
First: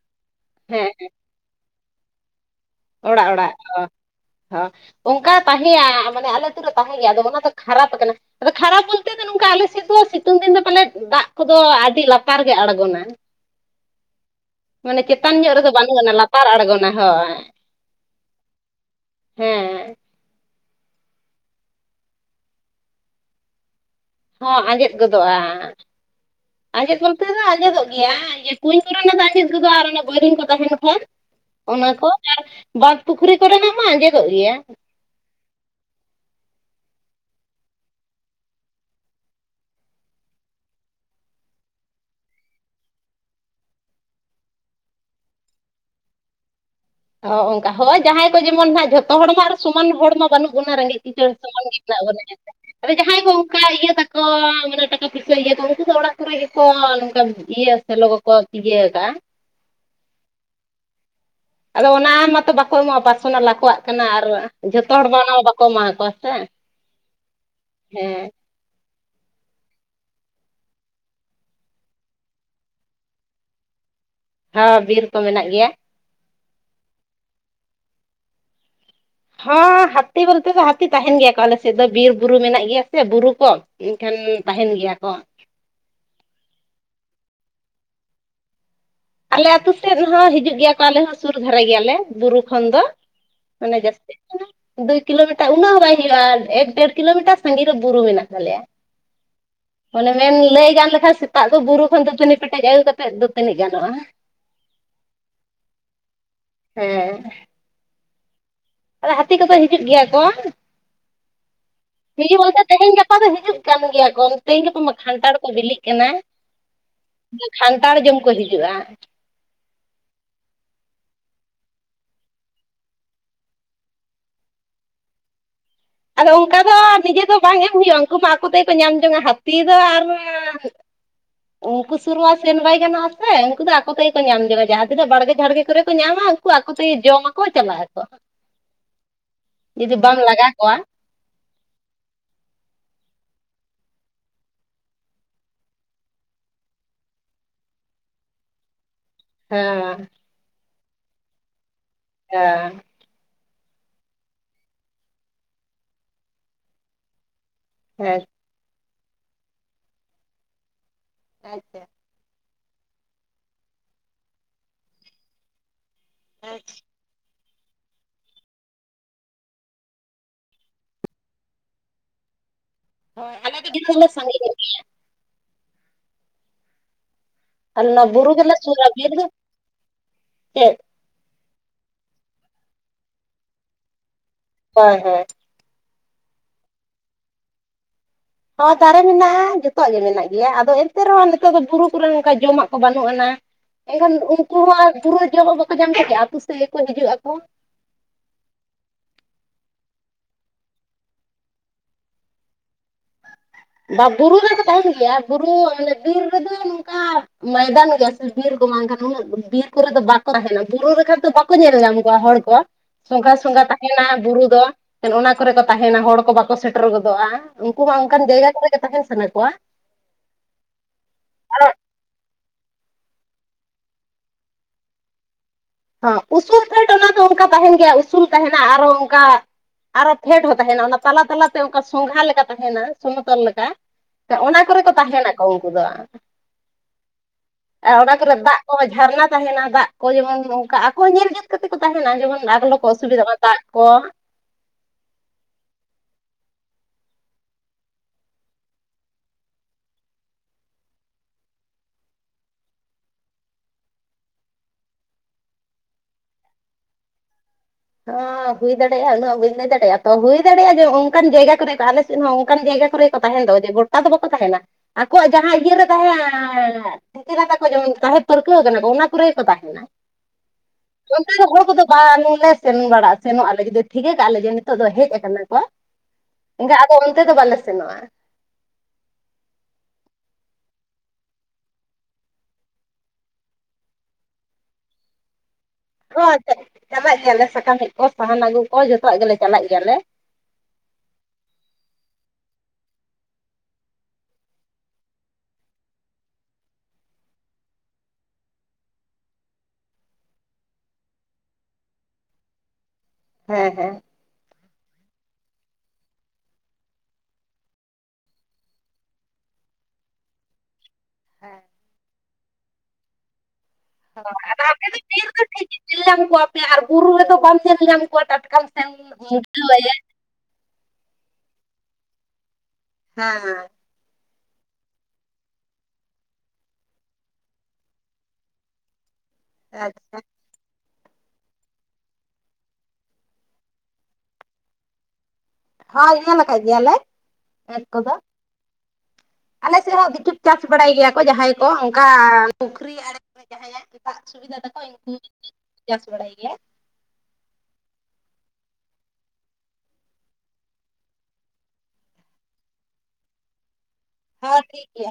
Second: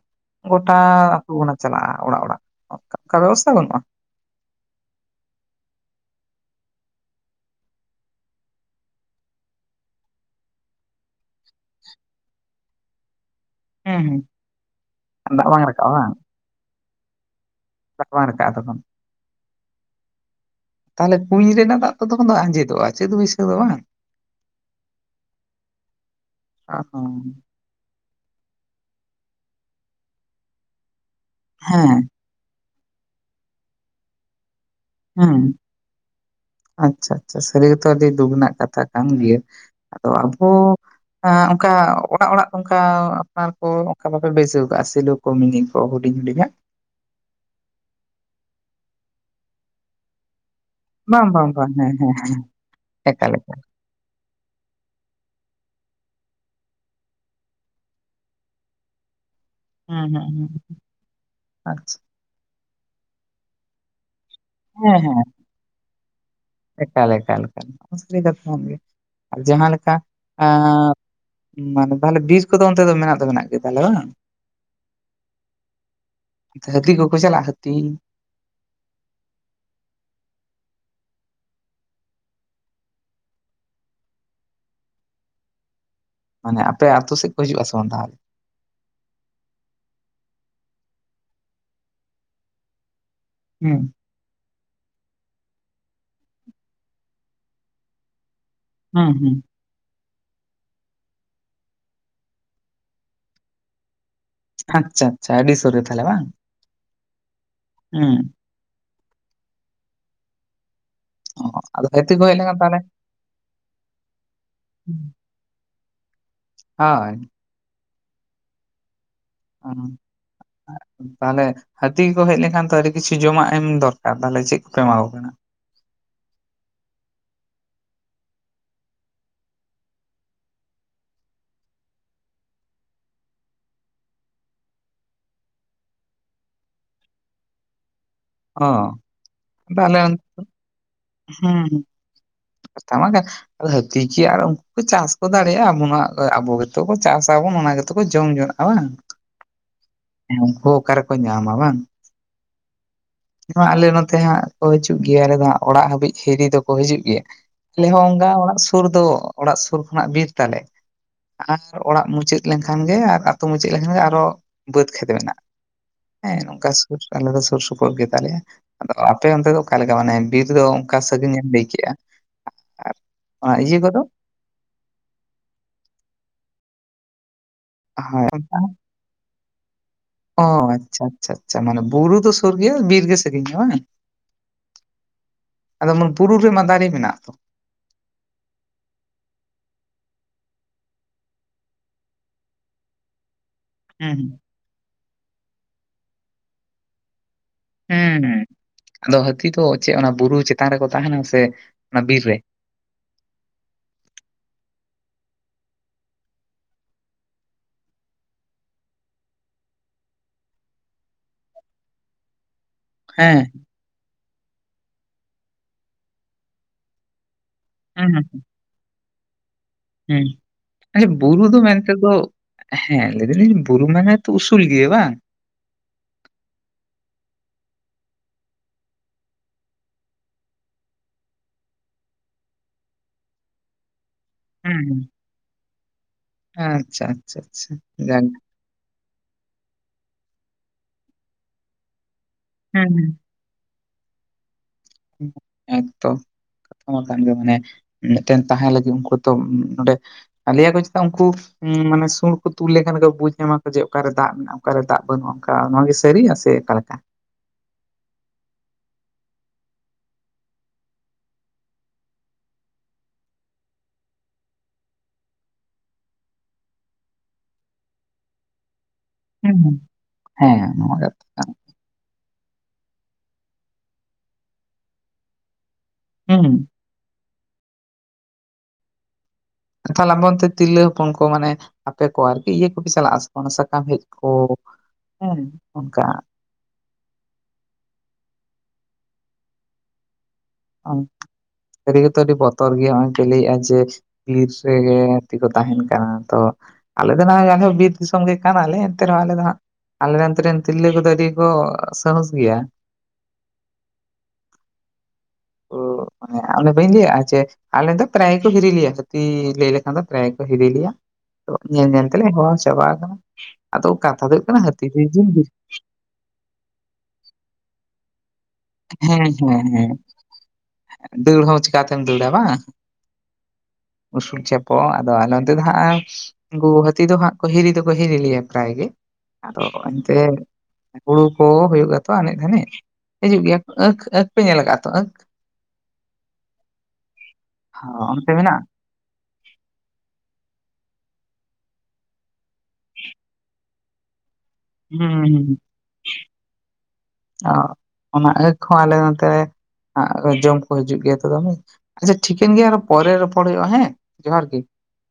ᱜᱚᱴᱟ ᱦᱮᱸ ᱟᱹᱛᱩ ᱠᱷᱚᱱᱟᱜ ᱪᱟᱞᱟᱜᱼᱟ ᱚᱲᱟᱜ ᱚᱲᱟᱜ, ᱚᱱᱠᱟ ᱚᱱᱠᱟ ᱚᱲᱟᱜ ᱵᱮᱵᱚᱥᱛᱷᱟ ᱚᱲᱟᱜ ᱵᱟᱹᱱᱩᱜᱼᱟ ᱚ ᱦᱚᱸ ᱚᱱᱠᱟ ᱛᱟᱦᱮᱸᱭᱟ ᱢᱟᱱᱮ ᱟᱞᱮ ᱟᱛᱩᱨ ᱨᱮ ᱛᱟᱦᱮᱸ ᱜᱮᱭᱟ ᱟᱫᱚ ᱚᱱᱟ ᱫᱚ ᱠᱷᱟᱨᱟᱯ ᱠᱟᱱᱟ ᱟᱫᱚ ᱠᱷᱟᱨᱟᱯ ᱵᱚᱞᱛᱮ ᱫᱚ ᱱᱚᱝᱠᱟ ᱟᱞᱮ ᱥᱛᱩᱚᱜ ᱥᱤᱛᱩᱝ ᱫᱤᱱ ᱫᱚ ᱯᱟᱞᱮ ᱫᱟᱜ ᱠᱚᱫᱚ ᱟᱹᱰᱤ ᱞᱟᱛᱟᱨ ᱜᱮ ᱟᱬᱜᱚᱱᱟ᱾ ᱦᱮᱸ ᱦᱮᱸ ᱢᱟᱱᱮ ᱪᱮᱛᱟᱱ ᱧᱚᱜ ᱨᱮᱫᱚ ᱵᱟᱹᱱᱩᱜ ᱟᱱᱟ ᱞᱟᱛᱟᱨ ᱟᱬᱜᱚᱱᱟ ᱦᱳᱭ, [unintelligible] ᱛᱠᱷᱚᱱ ᱦᱮᱸ ᱛᱟᱦᱚᱞᱮ ᱠᱩᱧ ᱨᱮᱱᱟᱜ ᱫᱟᱜ ᱫᱚ ᱛᱚᱠᱷᱚᱱ ᱫᱚ ᱟᱸᱡᱮᱫᱚᱜᱼᱟ ᱪᱮᱫ ᱵᱟᱹᱭᱥᱟᱹᱣ ᱫᱚ ᱵᱟᱝ ᱦᱚᱸ ᱟᱸᱡᱮᱫ ᱜᱚᱫᱚᱜᱼᱟ ᱚ ᱟᱸᱡᱮᱫ ᱵᱚᱞᱛᱮ ᱦᱚᱸ ᱫᱚ ᱟᱸᱡᱮᱫᱚᱜ ᱜᱮᱭᱟ ᱤᱭᱟ. ᱠᱩᱧ ᱠᱚᱨᱮᱱᱟᱜ ᱫᱟᱜ ᱟᱸᱡᱮᱫ ᱜᱚᱫᱚᱜ ᱟ ᱟᱨ ᱚᱱ ᱵᱳᱨᱤᱝ ᱠᱚ ᱛᱟᱦᱮᱱ ᱠᱷᱟ ᱚᱱᱟ ᱠᱚ ᱦᱮᱸ ᱟᱨ ᱵᱟᱸᱫᱽ ᱯᱩᱠᱷᱨᱤ ᱠᱚᱨᱮᱱᱟᱜ ᱢᱟ ᱟᱸᱡᱮᱫᱚᱜ ᱜᱮᱭᱟ, ᱦᱮᱸ ᱟᱪᱪᱷᱟ ᱟᱪᱪᱷᱟ ᱥᱟᱹᱨᱤ ᱜᱮᱛᱚ ᱟᱹᱰᱤ ᱫᱩᱠ ᱨᱮᱱᱟᱜ ᱠᱟᱛᱷᱟ ᱠᱟᱱ ᱜᱮᱭᱟ ᱟᱫᱚ ᱟᱵᱚ ᱮ ᱚᱱᱠᱟ ᱚᱲᱟᱜ ᱚᱲᱟᱜ ᱚᱱᱠᱟ ᱟᱯᱱᱟᱨ ᱠᱚ ᱚᱱᱠᱟ ᱵᱟᱯᱮ ᱵᱟᱹᱭᱡᱟᱹᱣ ᱠᱟᱜᱼᱟ ᱥᱮᱞᱩ ᱠᱚ ᱢᱤᱱᱤ ᱠᱚ ᱦᱩ ᱦᱩᱰᱤᱧ ᱦᱩᱰᱤᱧ ᱟᱜ ᱚᱱᱠᱟ ᱦᱳᱭ ᱡᱟᱦᱟᱸᱭ ᱠᱚ ᱡᱮᱢᱚᱱ ᱦᱟᱸᱜ ᱡᱷᱚᱛᱚ ᱦᱚᱲ ᱢᱟ ᱟᱨ ᱥᱚᱢᱟᱱ ᱦᱚᱲᱢᱟ ᱵᱟᱹᱱᱩᱜ ᱠᱚ ᱨᱮᱸᱜᱮᱡ ᱵᱟᱝ ᱠᱤᱥᱟᱹᱲ ᱵᱟᱝ ᱥᱚᱢᱟᱱ ᱵᱟᱝ ᱜᱮ ᱢᱮᱱᱟᱜ ᱵᱚᱱᱟ ᱦᱮᱸ ᱥᱮ ᱟᱫᱚ ᱡᱟᱦᱟᱸᱭ ᱠᱚ ᱮᱠᱟᱞ ᱮᱠᱟᱞ ᱚᱱᱠᱟ ᱤᱭᱟᱹ ᱛᱟᱠᱚ ᱢᱟᱱᱮ ᱴᱟᱠᱟ ᱯᱚᱭᱥᱟ ᱤᱭᱟᱹ ᱩᱱᱠᱩ ᱫᱚ ᱚᱲᱟᱜ ᱠᱚᱨᱮ ᱜᱮᱠᱚ ᱚᱱᱠᱟ ᱤᱭᱟᱹ ᱥᱮᱞᱳ ᱠᱚ ᱠᱚ ᱤᱭᱟᱹ ᱠᱟᱜᱼᱟ ᱦᱮᱸ ᱦᱮᱸ ᱦᱮᱸ ᱟᱫᱚ ᱟᱪᱪᱷᱟ ᱚᱱᱟ ᱢᱟᱛᱚ ᱵᱟᱠᱚ ᱮᱢᱚᱜᱼᱟ ᱯᱟᱨᱥᱚᱱᱟᱞ ᱟᱠᱚᱣᱟᱜ ᱠᱟᱱᱟ ᱟᱨ ᱡᱷᱚᱛᱚ ᱦᱮᱸ ᱦᱚᱲ ᱢᱟ ᱦᱮᱸ ᱚᱱᱟ ᱢᱟ ᱵᱟᱠᱚ ᱮᱢᱟᱠᱚᱣᱟ, ᱮᱠᱟᱞ ᱮᱠᱟᱞ ᱚᱱᱟ ᱥᱟ. ᱨᱤ ᱠᱟᱛᱷᱟ ᱠᱟᱱ ᱜᱮ ᱟᱨ ᱡᱟᱦᱟᱸ ᱞᱮᱠᱟ ᱮ ᱢᱟᱱᱮ ᱛᱟᱦᱞᱮ ᱵᱤᱨ ᱠᱚᱫᱚ ᱚᱱᱛᱮ ᱫᱚ ᱢᱮᱱᱟᱜ ᱫᱚ ᱢᱮᱱᱟᱜ ᱜᱮ ᱛᱟᱦᱚᱞᱮ ᱵᱟᱝ ᱦᱮᱸ ᱵᱤᱨ ᱠᱚ ᱢᱮᱱᱟᱜ ᱜᱮᱭᱟ ᱦᱟᱹᱛᱤ ᱠᱚᱠᱚ ᱪᱟᱞᱟᱜᱼᱟ ᱦᱟᱹᱛᱤ ᱦᱚᱸᱸ ᱦᱟᱹᱛᱤ ᱵᱚᱞᱛᱮ ᱫᱚ ᱦᱟᱹᱛᱤ ᱛᱟᱦᱮᱱ ᱜᱮᱭᱟ ᱠᱚ ᱟᱞᱮ ᱥᱮᱫ ᱫᱚ ᱵᱤᱨ ᱵᱩᱨᱩ ᱢᱮᱱᱟᱜ ᱜᱮᱭᱟ ᱥᱮ ᱵᱩᱨᱩ ᱠᱚ ᱮᱱᱠᱷᱟᱱ ᱛᱟᱦᱮᱱ ᱜᱮᱭᱟ ᱠᱚ, ᱢᱟᱱᱮ ᱟᱯᱮ ᱟ ᱟᱭᱳ ᱥᱮᱫ ᱠᱚ ᱦᱤᱡᱩᱜ ᱟ ᱥᱮ ᱵᱟᱝ ᱛᱟᱦᱚᱞᱮ ᱟᱞᱮ ᱟᱹᱛᱩ ᱥᱮᱫ ᱦᱚᱸ ᱦᱤᱡᱩᱜ ᱜᱮᱭᱟ ᱠᱚ ᱟᱞᱮ ᱦᱚᱸ ᱥᱩᱨ ᱫᱷᱟᱨᱟ ᱜᱮᱭᱟᱞᱮ ᱵᱩᱨᱩ ᱠᱷᱚᱱ ᱫᱚ ᱢᱟᱱᱮ ᱦᱩᱸ ᱡᱟᱥᱛᱤ ᱠᱟᱱᱟ ᱫᱩᱭ ᱠᱤᱞᱳᱢᱤᱴᱟᱨ ᱩᱱᱟᱹᱜ ᱦᱚᱸ ᱵᱟᱭ ᱦᱩᱭᱩᱜᱼᱟ ᱮᱠ ᱰᱮᱲ ᱠᱤᱞᱳᱢᱤᱴᱟᱨ ᱥᱟᱺᱜᱤᱧ ᱨᱮ ᱵᱩᱨᱩ ᱢᱮᱱᱟᱜ ᱛᱟᱞᱮᱭᱟ ᱦᱮᱸ ᱦᱮᱸ ᱚᱱᱮ ᱢᱮᱱ ᱞᱟᱹᱭ ᱜᱟᱱ ᱞᱮᱠᱷᱟᱱ ᱥᱮᱛᱟᱜ ᱠᱚ ᱵᱩᱨᱩ ᱠᱷᱚᱱ ᱫᱩᱛᱟᱹᱱᱤ ᱯᱮᱴᱮᱡ ᱟᱹᱜᱩ ᱠᱟᱛᱮᱜ ᱫᱩᱛᱟᱹᱱᱤ ᱜᱟᱱᱚᱜᱼᱟ ᱟᱪᱪᱷᱟ ᱟᱪᱪᱷᱟ ᱟᱹᱰᱤ ᱥᱩᱨ ᱨᱮ ᱛᱟᱦᱚᱞᱮ ᱵᱟᱝ ᱦᱮᱸ ᱦᱮᱸ ᱟᱫᱚ ᱦᱟᱹᱛᱤ ᱠᱚᱫᱚ ᱦᱤᱡᱩᱜ ᱜᱮᱭᱟ ᱠᱚ ᱵᱟᱝ ᱚ ᱟᱫᱚ ᱦᱟᱹᱛᱤ ᱠᱚ ᱦᱮᱡ ᱦᱮᱡᱩ ᱞᱮᱱᱠᱷᱟᱱ ᱵᱚᱞᱠᱮ ᱛᱟᱦᱚᱞᱮ ᱛᱮᱦᱮᱧ ᱜᱟᱯᱟ ᱫᱚ ᱦᱤᱡᱩᱜ ᱠᱟᱱ ᱜᱮᱭᱟ ᱠᱚ ᱛᱮᱦᱤᱧ ᱜᱟᱯᱟ ᱢᱟ ᱠᱷᱟᱱᱴᱷᱟᱲ ᱠᱚ ᱵᱤᱞᱤᱜ ᱠᱟᱱᱟ ᱦᱳᱭ ᱴᱟᱲ ᱡᱚᱢ ᱠᱚ ᱦᱤᱡᱩᱜᱼᱟ ᱦᱚᱸ ᱛᱟᱦᱚᱞᱮ ᱦᱟᱹᱛᱤ ᱠᱚ ᱦᱮᱡ ᱞᱮᱱᱠᱷᱟᱱ ᱛᱚ ᱟᱹᱰᱤ ᱠᱤᱪᱷᱩ ᱡᱚᱢᱟᱜ ᱮᱢ ᱫᱚᱨᱠᱟᱨ ᱛᱟᱦᱞᱮ ᱪᱮᱫ ᱠᱚᱯᱮ ᱮᱢᱟ ᱠᱚ ᱠᱟᱱᱟ ᱟᱫᱚ ᱚᱱᱠᱟ ᱫᱚ ᱱᱤᱡᱮ ᱫᱚ ᱵᱟᱝ ᱮᱢ ᱦᱩᱭᱩᱜᱼᱟ ᱩᱱᱠᱩ ᱢᱟ ᱟᱠᱚ ᱛᱮᱜᱮᱠᱚ ᱧᱟᱢ ᱡᱚᱝᱟ ᱦᱟᱹᱛᱤ ᱫᱚ ᱟᱨ ᱩᱱᱠᱩ ᱥᱩᱨ ᱢᱟ ᱥᱮᱱ ᱵᱟᱭ ᱜᱟᱱᱚᱜᱼᱟ ᱥᱮ ᱩᱱᱠᱩ ᱫᱚ ᱟᱠᱚ ᱛᱮᱜᱮ ᱠᱚ ᱧᱟᱢ ᱡᱚᱜᱟ ᱡᱟᱦᱟᱸ ᱛᱤᱱᱟᱹᱜ ᱵᱟᱲᱜᱮ ᱡᱷᱟᱲᱜᱮ ᱠᱚᱨᱮ ᱠᱚ ᱧᱟᱢᱟ ᱩᱱᱠᱩ ᱟᱠᱚ ᱛᱮᱜᱮ ᱡᱚᱢ ᱟᱠᱚ ᱪᱟᱞᱟᱜ ᱟᱠᱚ ᱚ ᱡᱩᱫᱤ ᱵᱟᱢ ᱞᱟᱜᱟ ᱠᱚᱣᱟ ᱦᱮᱸ ᱦᱮᱸ ᱠᱟᱛᱷᱟ ᱢᱟ ᱦᱟᱹᱛᱤ ᱜᱮ ᱟᱨ ᱩᱱᱠᱩ ᱠᱚ ᱪᱟᱥ ᱠᱚ ᱫᱟᱲᱮᱭᱟᱜᱼᱟ ᱟᱵᱚ ᱟᱵᱚ ᱜᱮᱛᱚ ᱠᱚ ᱪᱟᱥᱟ ᱛᱟᱵᱚᱱ ᱚᱱᱟ ᱜᱮᱛ ᱠᱚ ᱡᱚᱢ ᱡᱚᱝᱼᱟ ᱵᱟᱝ ᱦᱮᱸ ᱩᱱᱠᱩ ᱦᱚᱸ ᱚᱠᱟ ᱨᱮᱠᱚ ᱧᱟᱢᱟ ᱵᱟᱝ ᱦᱮ ᱱᱚᱣᱟ ᱟᱞᱮ ᱱᱚᱛᱮ ᱦᱟᱸᱜ ᱠᱚ ᱦᱤᱡᱩᱜ ᱜᱮᱭᱟ ᱟᱞᱮ ᱫᱚ ᱦᱟᱸᱜ ᱚᱲᱟᱜ ᱦᱟᱹᱵᱤᱡ ᱦᱤᱨᱤ ᱫᱚᱠᱚ ᱦᱤᱡᱩᱜ ᱜᱮᱭᱟ ᱟᱞᱮ ᱦᱚᱸ ᱦᱮᱸ ᱚᱱᱠᱟ ᱚᱲᱟᱜ ᱥᱩᱨ ᱫᱚ ᱚᱲᱟᱜ ᱥᱩᱨ ᱠᱷᱚᱱᱟᱜ ᱵᱤᱨ ᱛᱟᱞᱮ ᱟᱨ ᱟᱪᱪᱷᱟ ᱚᱲᱟᱜ ᱢᱩᱪᱟᱹᱫ ᱞᱮᱱᱠᱷᱟᱱ ᱜᱮ ᱟᱨ ᱟᱛᱳ ᱢᱩᱪᱟᱹᱫ ᱞᱮᱠᱷᱟᱱ ᱜᱮ ᱟᱨᱚ ᱵᱟᱹᱫᱽ ᱠᱷᱮᱛ ᱢᱮᱱᱟᱜᱼᱟ ᱦᱮᱸ ᱱᱚᱝᱠᱟ ᱟᱪᱪᱷᱟ ᱥᱩᱨ ᱟᱞᱮ ᱫᱚ ᱥᱩᱨ ᱥᱩᱯᱩᱨ ᱯᱩᱨ ᱜᱮᱛᱟᱞᱮᱭᱟ ᱟᱫᱚ ᱟᱯᱮ ᱚᱱᱛᱮ ᱫᱚ ᱚᱠᱟ ᱞᱮᱠᱟ ᱢᱟᱱᱮ ᱵᱤᱨ ᱫᱚ ᱚᱱᱠᱟ ᱥᱟᱹᱜᱤᱧᱮ ᱮᱢ ᱞᱟᱹᱭ ᱠᱮᱫᱮᱜᱼᱟ ᱦᱳᱭ ᱟᱞᱮ ᱫᱚ ᱵᱤᱨ ᱫᱚᱞᱮ ᱥᱟᱺᱜᱤᱧᱚᱜ ᱜᱮᱭᱟ ᱟᱞ ᱵᱨ ᱜᱮᱞᱟ ᱥᱩᱨ ᱵᱤᱨ ᱫᱚ ᱚ ᱪᱮᱫ ᱟᱪᱪᱷᱟ ᱟᱪᱪᱷᱟ ᱟᱪᱪᱷᱟ ᱢᱟᱱᱮ ᱵᱩᱨᱩ ᱛᱚ ᱥᱩᱨ ᱜᱮᱭᱟ ᱵᱤᱨ ᱜᱮ ᱥᱮᱜᱤᱧ ᱜᱮᱭᱟ ᱵᱟᱝᱮᱸ ᱦᱳᱭ ᱦᱳᱭ ᱟᱫᱚᱚᱱ ᱵᱩᱨᱩ ᱨᱮ ᱢᱟ ᱫᱟᱨᱮ ᱢᱮᱱᱟᱜ ᱛᱚ? ᱦᱚ ᱫᱟᱨᱮ ᱢᱮᱱᱟᱜᱼᱟ᱾ ᱡᱚᱛᱚᱣᱟᱜ ᱜᱮ ᱢᱮᱱᱟᱜ ᱜᱮᱭᱟ ᱟᱫᱚ ᱮᱱᱛᱮ ᱨᱮᱦᱚᱸ ᱱᱤᱛᱚᱜ ᱫᱚ ᱵᱩᱨᱩ ᱠᱚᱨᱮ ᱝᱠᱟ ᱡᱚᱢᱟᱜ ᱠᱚ ᱵᱟᱹᱱᱩᱜ ᱟᱱᱟ᱾ ᱮᱱᱠᱷᱟᱱ ᱦᱩᱸ ᱩᱱᱠᱩ ᱦᱚᱸ ᱵᱩᱨᱟᱹ ᱡᱚᱢ ᱦᱚᱸ ᱵᱟᱠᱚ ᱧᱟᱢ ᱫᱟᱲ ᱠᱮᱭᱟ ᱟ ᱟᱹᱛᱩ ᱥᱮᱫ ᱜᱮᱠᱚ ᱦᱤᱡᱩᱜ ᱟᱠᱚ ᱦᱮᱸ ᱦᱮᱸ ᱟᱫᱚ ᱦᱟᱹᱛᱤ ᱫᱚ ᱪᱮᱫ ᱚᱱᱟ ᱵᱩᱨᱩ ᱪᱮᱛᱟᱱ ᱨᱮᱠᱚ ᱛᱟᱦᱮᱱᱟ ᱥᱮ ᱚᱱᱟ ᱵᱤᱨ ᱨᱮ ᱵᱟ ᱵᱩᱨᱩ ᱨᱮᱫᱚ ᱛᱟᱦᱮᱱ ᱜᱮᱭᱟ ᱵᱩᱨᱩ ᱢᱟᱱᱮ ᱵᱤᱨ ᱨᱮᱫᱚ ᱱᱚᱝᱠᱟ ᱢᱚᱭᱫᱟᱱ ᱜᱮᱭᱟ ᱥᱮ ᱵᱤᱨ ᱵᱟᱝᱠᱷᱟᱱ ᱩᱱᱟᱹᱜ ᱵᱤᱨ ᱠᱚᱨᱮ ᱫᱚ ᱵᱟᱠᱚ ᱛᱟᱦᱮᱱᱟ ᱵᱩᱨᱩ ᱨᱮᱠᱷᱟᱱ ᱫᱚᱚ ᱵᱟᱠᱚ ᱧᱮᱞ ᱧᱟᱢ ᱠᱚᱣᱟ ᱦᱚᱲ ᱠᱚ᱾ ᱥᱚᱸᱜᱷᱟ ᱦᱮᱸ ᱥᱚᱸᱜᱷᱟ ᱛᱟᱦᱮᱱᱟ ᱵᱩᱨᱩ ᱫᱚ ᱚᱱᱟ ᱠᱚᱨᱮ ᱠᱚ ᱛᱟᱦᱮᱱᱟ ᱦᱚᱲ ᱠᱚ ᱵᱟᱠᱚ ᱥᱮᱴᱮᱨ ᱜᱚᱫᱚᱜᱼᱟ᱾ ᱩᱱᱠᱩ ᱦᱚᱸ ᱦᱩᱸ ᱚᱱᱠᱟᱱ ᱦᱩᱸ ᱡᱟᱭᱜᱟ ᱠᱚᱨᱮᱜ ᱜᱮ ᱛᱟᱦᱮᱱ ᱥᱟᱱᱟ ᱠᱚᱣᱟ ᱦᱩᱸ ᱟᱪᱪᱷᱟ ᱵᱩᱨᱩ ᱫᱚ ᱢᱮᱱᱛᱮ ᱫᱚ ᱦᱮᱸ ᱞᱟᱹᱭ ᱫᱟᱞᱤᱧ ᱵᱩᱨᱩ ᱢᱟᱦᱮ ᱛᱚ ᱩᱥᱩᱞ ᱜᱮᱭᱟ ᱵᱟᱝ ᱦᱮ ᱩᱥᱩᱞ ᱯᱷᱮᱴ ᱚᱱᱟ ᱫᱚ ᱚᱱᱠᱟ ᱛᱟᱦᱮᱱ ᱜᱮᱭᱟ ᱩᱥᱩᱞ ᱛᱟᱦᱮᱱᱟ ᱟᱨᱚ ᱚᱱᱠᱟ ᱟᱨᱚ ᱯᱷᱮᱰ ᱦᱚᱸ ᱛᱟᱦᱮᱱᱟ ᱚᱱᱟ ᱛᱟᱞᱟ ᱛᱟᱞᱟᱛᱮ ᱚᱱᱠᱟ ᱥᱚᱸᱜᱷᱟ ᱞᱮᱠᱟ ᱛᱟᱦᱮᱱᱟ ᱥᱩᱱᱚᱛᱚᱞ ᱞᱮᱠᱟ᱾ ᱚᱱᱟ ᱠᱚᱨᱮ ᱦᱩᱸ ᱠᱚ ᱛᱟᱦᱮᱱᱟᱠᱚ ᱩᱱᱠᱩ ᱫᱚ᱾ ᱦᱩᱸ ᱟᱪᱪᱷᱟ ᱟᱪᱪᱷᱟ ᱟᱪᱪᱷᱟ ᱟᱨ ᱚᱱᱟ ᱡᱟᱠ ᱠᱚᱨᱮ ᱫᱟᱜ ᱠᱚ ᱡᱷᱟᱨᱱᱟ ᱛᱟᱦᱮᱱᱟ ᱫᱟᱜ᱾ ᱟᱠᱚ ᱡᱮᱢᱚᱱ ᱚᱱᱠᱟ ᱟᱠᱚ ᱧᱮᱞ ᱧᱮᱞ ᱠᱟᱛᱮ ᱠᱚ ᱛᱟᱦᱮᱱᱟ ᱡᱮᱢᱚᱱᱞᱚ ᱠᱚ ᱦᱩᱸ ᱚᱥᱩᱵᱤᱫᱟᱜ ᱢᱟ ᱫᱟᱜ ᱠᱚ ᱦᱮᱛᱚ ᱷᱟ ᱠᱟᱱ ᱜᱮ ᱢᱟᱱᱮ ᱢᱤᱫᱴᱮᱱ ᱛᱟᱸᱦ ᱞᱟᱹᱜᱤᱫ ᱩᱱᱠᱩ ᱛᱚ ᱱᱚᱰᱮ ᱞᱭᱟ ᱠᱚ ᱪᱮᱫᱟᱜ ᱩᱱᱠᱩ ᱦᱮᱸ ᱢᱟᱱᱮ ᱥᱩᱲ ᱠᱚ ᱛᱩᱞ ᱞᱮᱠᱷᱟᱱ ᱠᱚ ᱵᱩᱡ ᱧᱟᱢᱟ ᱠᱚ ᱡᱮ ᱚᱠᱟᱨᱮ ᱫᱟᱜ ᱢᱮᱱᱟᱜᱼᱟ ᱚᱠᱟᱨᱮ ᱫᱟᱜ ᱵᱟᱹᱱᱩᱜᱼᱟ᱾ ᱚᱱᱠᱟ ᱱᱚᱶᱟ ᱜᱮ ᱥᱟᱹᱨᱤ ᱟ ᱥᱮ ᱚᱠᱟ ᱞᱮᱠᱟ ᱦᱮᱸ ᱦᱩᱭ ᱫᱟᱲᱮᱭᱟᱜᱼᱟ᱾ ᱩᱱᱟᱹᱜ ᱵᱟᱹᱧ ᱞᱟᱹᱭ ᱫᱟᱲᱮᱭᱟᱜᱼᱟ ᱛᱚ ᱦᱩᱭ ᱫᱟᱲᱮᱭᱟᱜᱼᱟ ᱡᱮ ᱚᱱᱠᱟᱱ ᱡᱟᱭᱜᱟ ᱠᱚᱨᱮ ᱟᱞᱮ ᱥᱮᱫ ᱦᱚᱸ ᱚᱱᱠᱟᱱ ᱡᱟᱭᱜᱟ ᱠᱚᱨᱮ ᱠᱚ ᱛᱟᱦᱮᱱ ᱫᱚ ᱡᱮ ᱜᱚᱴᱟ ᱫᱚ ᱵᱟᱠᱚ ᱛᱟᱦᱮᱱᱟ ᱟᱠᱚᱣᱟᱜ ᱡᱟᱦᱟᱸ ᱤᱭᱟᱹ ᱨᱮ ᱛᱟᱦᱮᱸᱱᱟᱛᱟ ᱠᱚᱢ ᱛᱟᱦᱮᱸ ᱯᱟᱹᱨᱠᱟᱹᱣ ᱠᱟᱱᱟ ᱠᱚ ᱚᱱᱟ ᱠᱚᱨᱮ ᱠᱚ ᱦᱩᱸ ᱦᱩᱸ, ᱛᱟᱦᱮᱱᱟ ᱦᱮᱸ ᱱᱚᱣᱟ ᱠᱟᱛᱷᱟ ᱚᱱᱛᱮ ᱫᱚ ᱠᱟᱱᱟ ᱦᱚᱲ ᱠᱚᱫᱚ ᱵᱟᱝᱮ ᱥᱮᱱ ᱵᱟᱲᱟᱜᱼᱟ᱾ ᱥᱮᱱᱚᱜ ᱟᱞᱮ ᱡᱩᱫᱤ ᱴᱷᱤᱠᱟᱹ ᱠᱟᱜᱼᱟ ᱞᱮᱮ ᱡᱮ ᱱᱤᱛᱚᱜ ᱫᱚ ᱦᱮᱡ ᱟᱠᱟᱱᱟ ᱠᱚᱣᱟ ᱦᱩᱸ ᱮᱱᱠᱷᱟᱱ ᱟᱫᱚ ᱛᱮ ᱫᱚ ᱵᱟᱞᱮ ᱥᱮᱱᱚᱣᱟ ᱛᱟᱦᱞᱮᱵᱚᱱᱛᱮ ᱛᱤᱨᱞᱟᱹ ᱦᱚᱯᱚᱱ ᱠᱚ ᱢᱟᱱᱮ ᱟᱯᱮ ᱠᱚ ᱟᱨᱠᱤ ᱤᱭᱟᱹ ᱠᱚᱜᱮ ᱪᱟᱞᱟᱜ ᱟᱥᱮ ᱵᱟᱝ ᱥᱟᱠᱟᱢ ᱦᱮᱡ ᱠᱚ? ᱦᱮᱸ ᱚᱱᱠᱟ ᱦᱳᱭ ᱪᱟᱞᱟᱜ ᱜᱮᱭᱟᱞᱮ ᱥᱟᱠᱟᱢ ᱦᱮᱡ ᱠᱚ ᱥᱟᱦᱟᱱ ᱟᱹᱜᱩ ᱠᱚ ᱡᱚᱛᱚᱣᱟᱜ ᱜᱮᱞᱮ ᱪᱟᱞᱟᱜ ᱜᱮᱭᱟᱞᱮ ᱚ ᱥᱟᱹᱨᱤ ᱜᱮᱛᱚ ᱟᱹᱰᱤ ᱵᱚᱛᱚᱨ ᱜᱮ ᱱᱚᱜᱚᱭ ᱠᱚ ᱞᱟᱹᱭᱮᱜᱼᱟ ᱡᱮ ᱵᱤᱨ ᱨᱮᱜᱮ ᱜᱟᱛᱮ ᱠᱚ ᱛᱟᱦᱮᱱ ᱠᱟᱱᱟ ᱛᱚ᱾ ᱟᱞᱮ ᱫᱚ ᱱᱟᱞᱮ ᱵᱤᱨ ᱫᱤᱥᱚᱢ ᱜᱮ ᱠᱟᱱᱟᱞᱮ ᱮᱱᱛᱮ ᱨᱮᱦᱚᱸ ᱟᱞᱮ ᱫᱚ ᱦᱟᱸᱜ ᱟᱞᱮ ᱱᱚᱛᱮ ᱨᱮᱱ ᱛᱤᱨᱞᱟᱹ ᱠᱚᱫᱚ ᱟᱹᱰᱤ ᱠᱚ ᱥᱟᱦᱚᱥ ᱜᱮᱭᱟ᱾ ᱦᱮᱸ ᱦᱮᱸ ᱚ ᱚᱱᱮ ᱫᱚ ᱵᱟᱹᱧ ᱞᱟᱹᱭᱟ ᱡᱮ ᱯᱨᱟᱭ ᱜᱮᱠᱚ ᱦᱤᱨᱤᱤᱞᱭᱟ ᱠᱷᱛᱤᱤ ᱞᱟᱹᱭ ᱞᱮᱠᱷᱟᱱ ᱫᱚ ᱯᱨᱟᱭ ᱜᱮᱠᱚ ᱦᱤᱨᱤ ᱞᱮᱭᱟ᱾ ᱦᱮᱸ ᱧᱮᱞ ᱧᱮᱞ ᱛᱟᱞᱮ ᱦᱮᱣᱟ ᱪᱟᱵᱟᱣ ᱟᱠᱟᱱᱟ᱾ ᱟᱫᱚ ᱠᱟᱛᱷᱟ ᱫᱚ ᱦᱩᱭᱩᱜ ᱠᱟᱱᱟ ᱟᱫᱚ ᱦᱟᱹᱛᱤ ᱟᱯᱮ ᱫᱚ ᱰᱤᱨ ᱦᱮᱸ ᱴᱷᱤᱠ ᱧᱮᱞ ᱧᱟᱢ ᱠᱚᱣᱟᱯᱮ ᱟᱨ ᱵᱩᱨᱩ ᱨᱮᱫᱚ ᱵᱟᱢ ᱧᱮᱞ ᱧᱟᱢ ᱠᱚᱣᱟ ᱴᱟᱴᱠᱟ᱾ ᱦᱮᱸ ᱦᱮᱸ ᱦᱮᱸ ᱫᱟᱹᱲ ᱦᱚ ᱪᱮᱠᱟ ᱛᱮᱢ ᱫᱟᱹᱲᱼᱟ᱾ ᱦᱮᱸ ᱦᱮᱸ ᱩᱥᱩᱞ ᱪᱟᱯᱚ ᱟᱫᱚ ᱟᱞᱮ ᱚᱱᱛᱮ ᱫᱚ ᱦᱟᱸᱜ ᱠᱚ ᱦᱟᱹᱛᱤ ᱫᱚ ᱦᱟᱸᱜ ᱦᱤᱨᱤ ᱫᱚᱠᱚ ᱦᱤᱨᱤ ᱞᱮᱭᱟ ᱯᱨᱟᱭ ᱜᱮ ᱟᱫᱚ ᱮᱱᱛᱮ ᱟᱪᱪᱷᱟ ᱦᱩᱲᱩ ᱠᱚ ᱦᱩᱭᱩᱜ ᱜᱮᱛᱚ ᱮᱱᱮᱡ ᱫᱷᱟᱹᱱᱤᱡ ᱦᱤᱡᱩᱜ ᱜᱮᱭᱟ ᱟᱹᱠᱷᱚ ᱟᱹᱠᱷᱚ ᱯᱮ ᱧᱮᱞ ᱟᱠᱟᱫᱟ? ᱦᱳᱭ ᱧᱮᱞ ᱟᱠᱟᱫ ᱜᱮᱭᱟᱞᱮ ᱟᱹᱠᱷᱚ ᱠᱚᱫᱚ ᱚᱱᱛᱮ ᱢᱮᱱᱟᱜᱼᱟ ᱟᱞᱮ ᱥᱮᱫ ᱦᱚᱸ ᱠᱤᱪᱷᱩ ᱪᱟᱥ ᱵᱟᱲᱟᱭ ᱜᱮᱭᱟ ᱠᱚ ᱡᱟᱦᱟᱸᱭ ᱠᱚ ᱚᱱᱠᱟ ᱯᱩᱠᱷᱨᱤ ᱟᱲᱮ ᱠᱚᱨᱮ ᱡᱟᱦᱟᱸᱭᱟᱜ ᱪᱮᱫᱟᱜ ᱦᱩᱸ ᱦᱩᱸ ᱜᱮᱭᱟ ᱚ ᱟᱹᱠᱷᱚ ᱦᱚᱸ ᱟᱞᱮ ᱛᱮ ᱡᱚᱢ ᱠᱚ ᱦᱤᱡᱩᱜ ᱜᱮᱭᱟ ᱛ ᱟᱪᱪᱷᱟ ᱴᱷᱤᱠᱟᱹᱱ ᱜᱮᱭᱟᱚ ᱯᱚᱨᱮ ᱨᱚᱯᱚᱲ ᱦᱩᱭᱩᱜᱼᱟ ᱦᱮᱸ ᱡᱚᱦᱟᱨ ᱜᱮ ᱦᱮᱸ ᱴᱷᱤᱠ ᱜᱮᱭᱟ